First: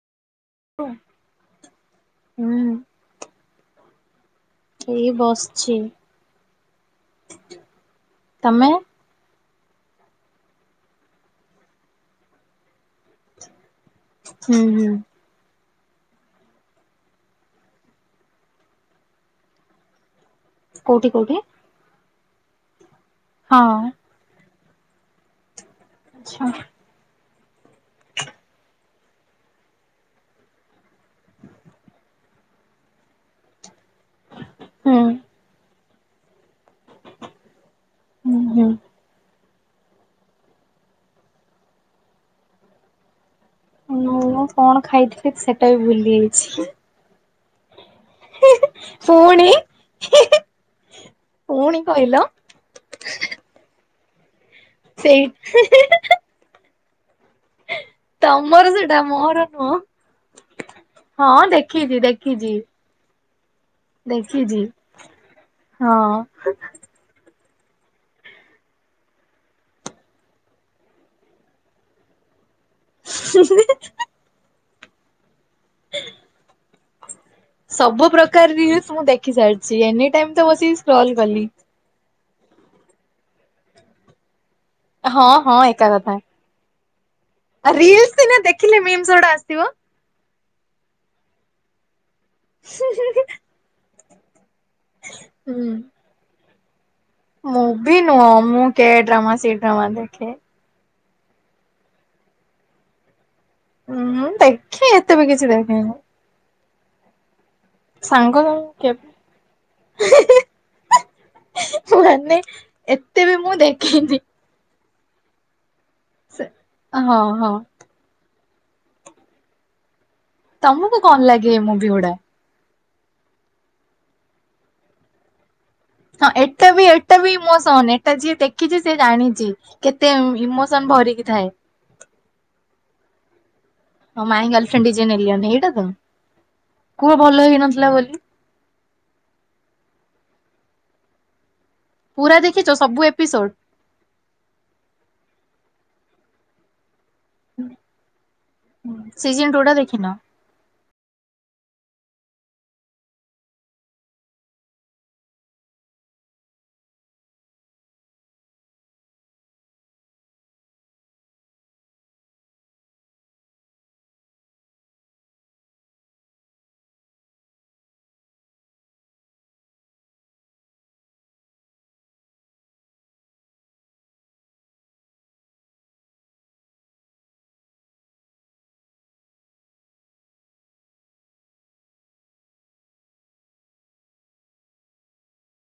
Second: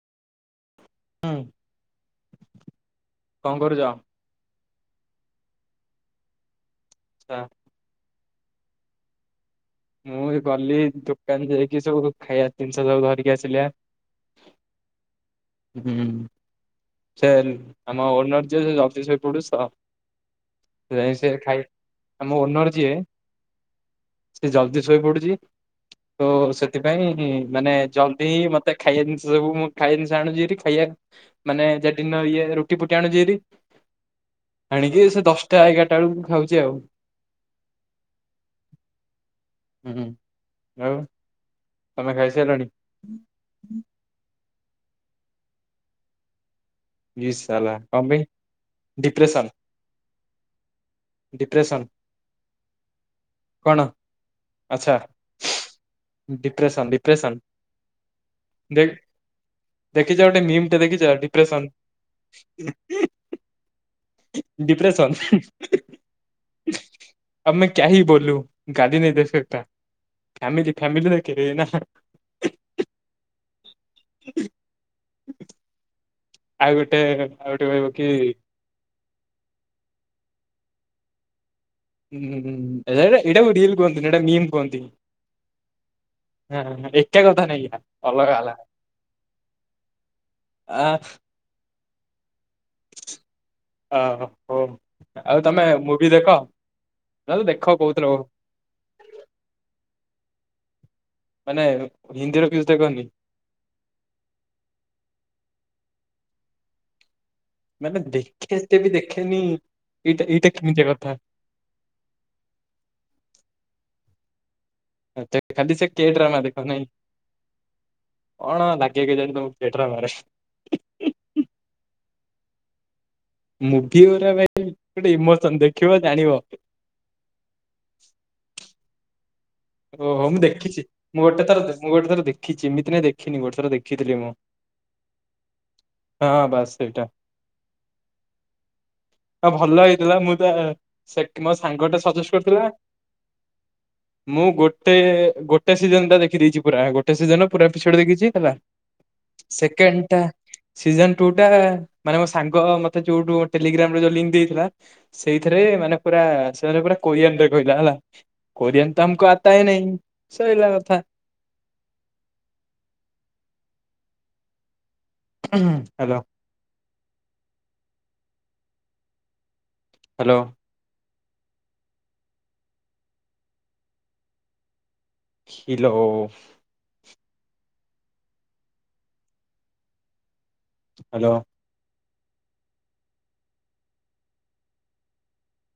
ହୁଁ ହୁଁ। କଣ କରୁଚ? ଏଇ ବସିଚି। ଆଛା ତମେ ମୁଁ ଗଲି ଦୋକାନ ଯାଇକି ସବୁ ଖାଇବା ଜିନିଷ ସବୁ ଧରିକି ଆସିଲା। ହୁଁ ହୁଁ। ହୁଁ ସେ ଆମ ଓନର ଯେ ଅଫିସ୍ ରେ କୁଡ଼ୁସ୍ ତ ସେ କୋଉଠି ଯା ସିଏ କୋଉଠି? ଖାଇ ଆମ ଓନର ଯିଏ ହଁ। ସେ ଜଲ୍ଦି ଶୋଇ ପଡୁଛି ତ ଆଛା ସେଥିପା ପାଇଁ ମାନେ ଜଲ୍ଦି ହିଁ ମତେ ଖାଇବା ଜିନିଷ ସବୁ, ମୁଁ ଖାଇବା ଜିନିଷ ଆଣୁଛି ହାରି ଖାଇବା ମାନେ ଯେଡିନ ଇଏ ରୁଟି ଫୁଟି ଆଣୁଚି ହାରି। ହୁଁ ଆଣିକି ସେ ଦଶଟା ଏଗାରଟା ବେଳକୁ ଖାଉଛି ଆଉ। ହୁଁ ହୁଁ। ହୁଁ ଆଉ। ତମେ ଖାଇସାରିଲଣି। ଅନଉ ନଉ କଣ ଖାଇଥିଲି ସେଟା ବି ଭୁଲି ଯାଇଛି। ୟେ ସାଲା କଣ ପାଇଁ ପୁଣି ଡିପ୍ରେସନ୍। ପୁଣି କହିଲ। କଣ। ସେଇ [unintelligible] ଡିପ୍ରେସନ୍ ଡିପ୍ରେସନ୍। ତମର ଦେ ସେଟା ମୋର ନୁହଁ। ଦେଖିଛ ଗୋଟେ ମିମ୍ ଟେ ଦେଖିଛ ହଁ ଡିପ୍ରେସନ୍। ଦେଖିଛି [inaudible] ଦେଖିଚି ଡିପ୍ରେସନ ହଁ। ଅବ୍ ମେ କ୍ୟା ହୁ ବୋଲୁ ଗାଲି ନେହିଁ ଦେ ସକତା। ଫମିଲି ଫ୍ୟମିଲି ଦେକେନା। [unintelligible] ଆଉ ଗୋଟେ ଆଉ ଗୋଟେ କହିବ କି ସବୁ ପ୍ରକାର ରିଲ୍ସ ମୁଁ ଦେଖି ଦେଖି ସାରିଛି ଏନି ଟାଇମ୍ ତ ବସିକି ସ୍କ୍ରୋଲ୍ କଲି। ହୁଁ ଏଟା ଏଇଟା କୁ ରିିଲ୍ କୁହନ୍ତିନ ଏଇଟା ମିମ୍ କୁହନ୍ତି। ହଁ ହଁ ଏକା କଥା। ହଁ ଏକା କଥା ନାଇ ବା ରିଲସ ସିନା ଅଲଗା ହେଲା ଦେଖିଲେ ମିମ୍ସ ଗୁଡା ଆସିବ। ଆ [inaudible] ହ ହୋଉ ଆଉ ତମେ ମୁଭି ଦେଖ। ନହେଲେ ଦେଖ ମୂଭି କୋଉଥିର ନୁହଁ ମୁଁ କେ ଡ୍ରାମା ସେ ଡ୍ରାମା ଦେଖେ। ମାନେ ହିନ୍ଦୀର କିଛି ଦେଖନି। ହୁଁ ଦେଖେ ଏତେ ବି କିଛି ଦେଖେନି। ମାନେ ସାଙ୍ଗ ଦେଖେ ଏତେ ବି କେବେ ଦେଖେନି ଏଇଟା ଏଇଟା କିମିତିଆ କଥା। [unintelligible] ମାନେ ଏତେ ବି ମୁଁ ଦେଖେନି। ଆଛ ଖାଲି ସେ କେ ଡ୍ରାମା ସେ ଦେଖ ନାଇଁ। ହଁ ହଁ କଣ ଲାଗେ କେଜାଣି ତମକୁ କେ ଡ୍ରାମାରେ। ତମକୁ କଣ ଲାଗେ ଏ ମୁଭି ଗୁଡ଼ା। ମୁଖିଆରାମେ ଇମୋସନ ଟେ ହଁ ଏଟା ବି ଏଟା ବି ଇମୋସନ ଏଟା ଯିଏ ଦେଖିଛି ସିଏ ଜାଣିଛି। କେତେ ଓହୋ ମୁଁ ଇମୋସନ ଦେଖିଛି ଭରିକି ମୁଁ ଥାଏ। ଗୋଟେଥର ମୁଁ ଗୋଟେ ଥରଖିଛି ଏମତି ନାଇଁ ଦେଖିନି ଗୋଟେ ଥର ଦେଖି ହଁ my girlfriend is an alien ଏଇଟା ତ ହଁ କୁହ ଭଲ ହେଇନଥିଲା ବୋଲି। ହଁ ଭଲ ହେଇଥିଲା ମୁଁ ତ ସେ ମୋ ସାଙ୍ଗଟା। ସଜେଷ୍ଟ ପୁରା କରିଥିଲା ଦେଖିଛ ସବୁ ଏପିସୋଡ଼୍। ମୁଁ ଗୋଟେ ଗୋଟେ ସିଜନ ଟା ଦେଖିଦେଇଛି ପୁରା ଗୋଟେ। ସେଦିନ ପୁରା ଏପିସୋଡ ଦେଖିଚି ସିଜନ ଟୁ ସେକେଣ୍ଡ୍ ଦେଖିନ? ଟା। ସିଜନ୍ ଟୁଟା ମାନେ ମୋ ସାଙ୍ଗ ମତେ ଯୋଉଟୁ ଟେଲିଗ୍ରାମ୍ ରେ ଯୋଉ ଲିଙ୍କ୍ ଦେଇଥିଲା ସେଇଥିରେ ମାନେ ପୁରା ସେମାନେ ପୁରା କୋରିଆନ୍ ରେ କହିଲା ହେଲା କୋରିଆନ୍ ତ ଆମକୁ ଆତା ହେ ନେହିଁ ସଇଲା କଥା। ହାଲୋ। ହାଲୋ। ହିଲୋ। ହାଲୋ।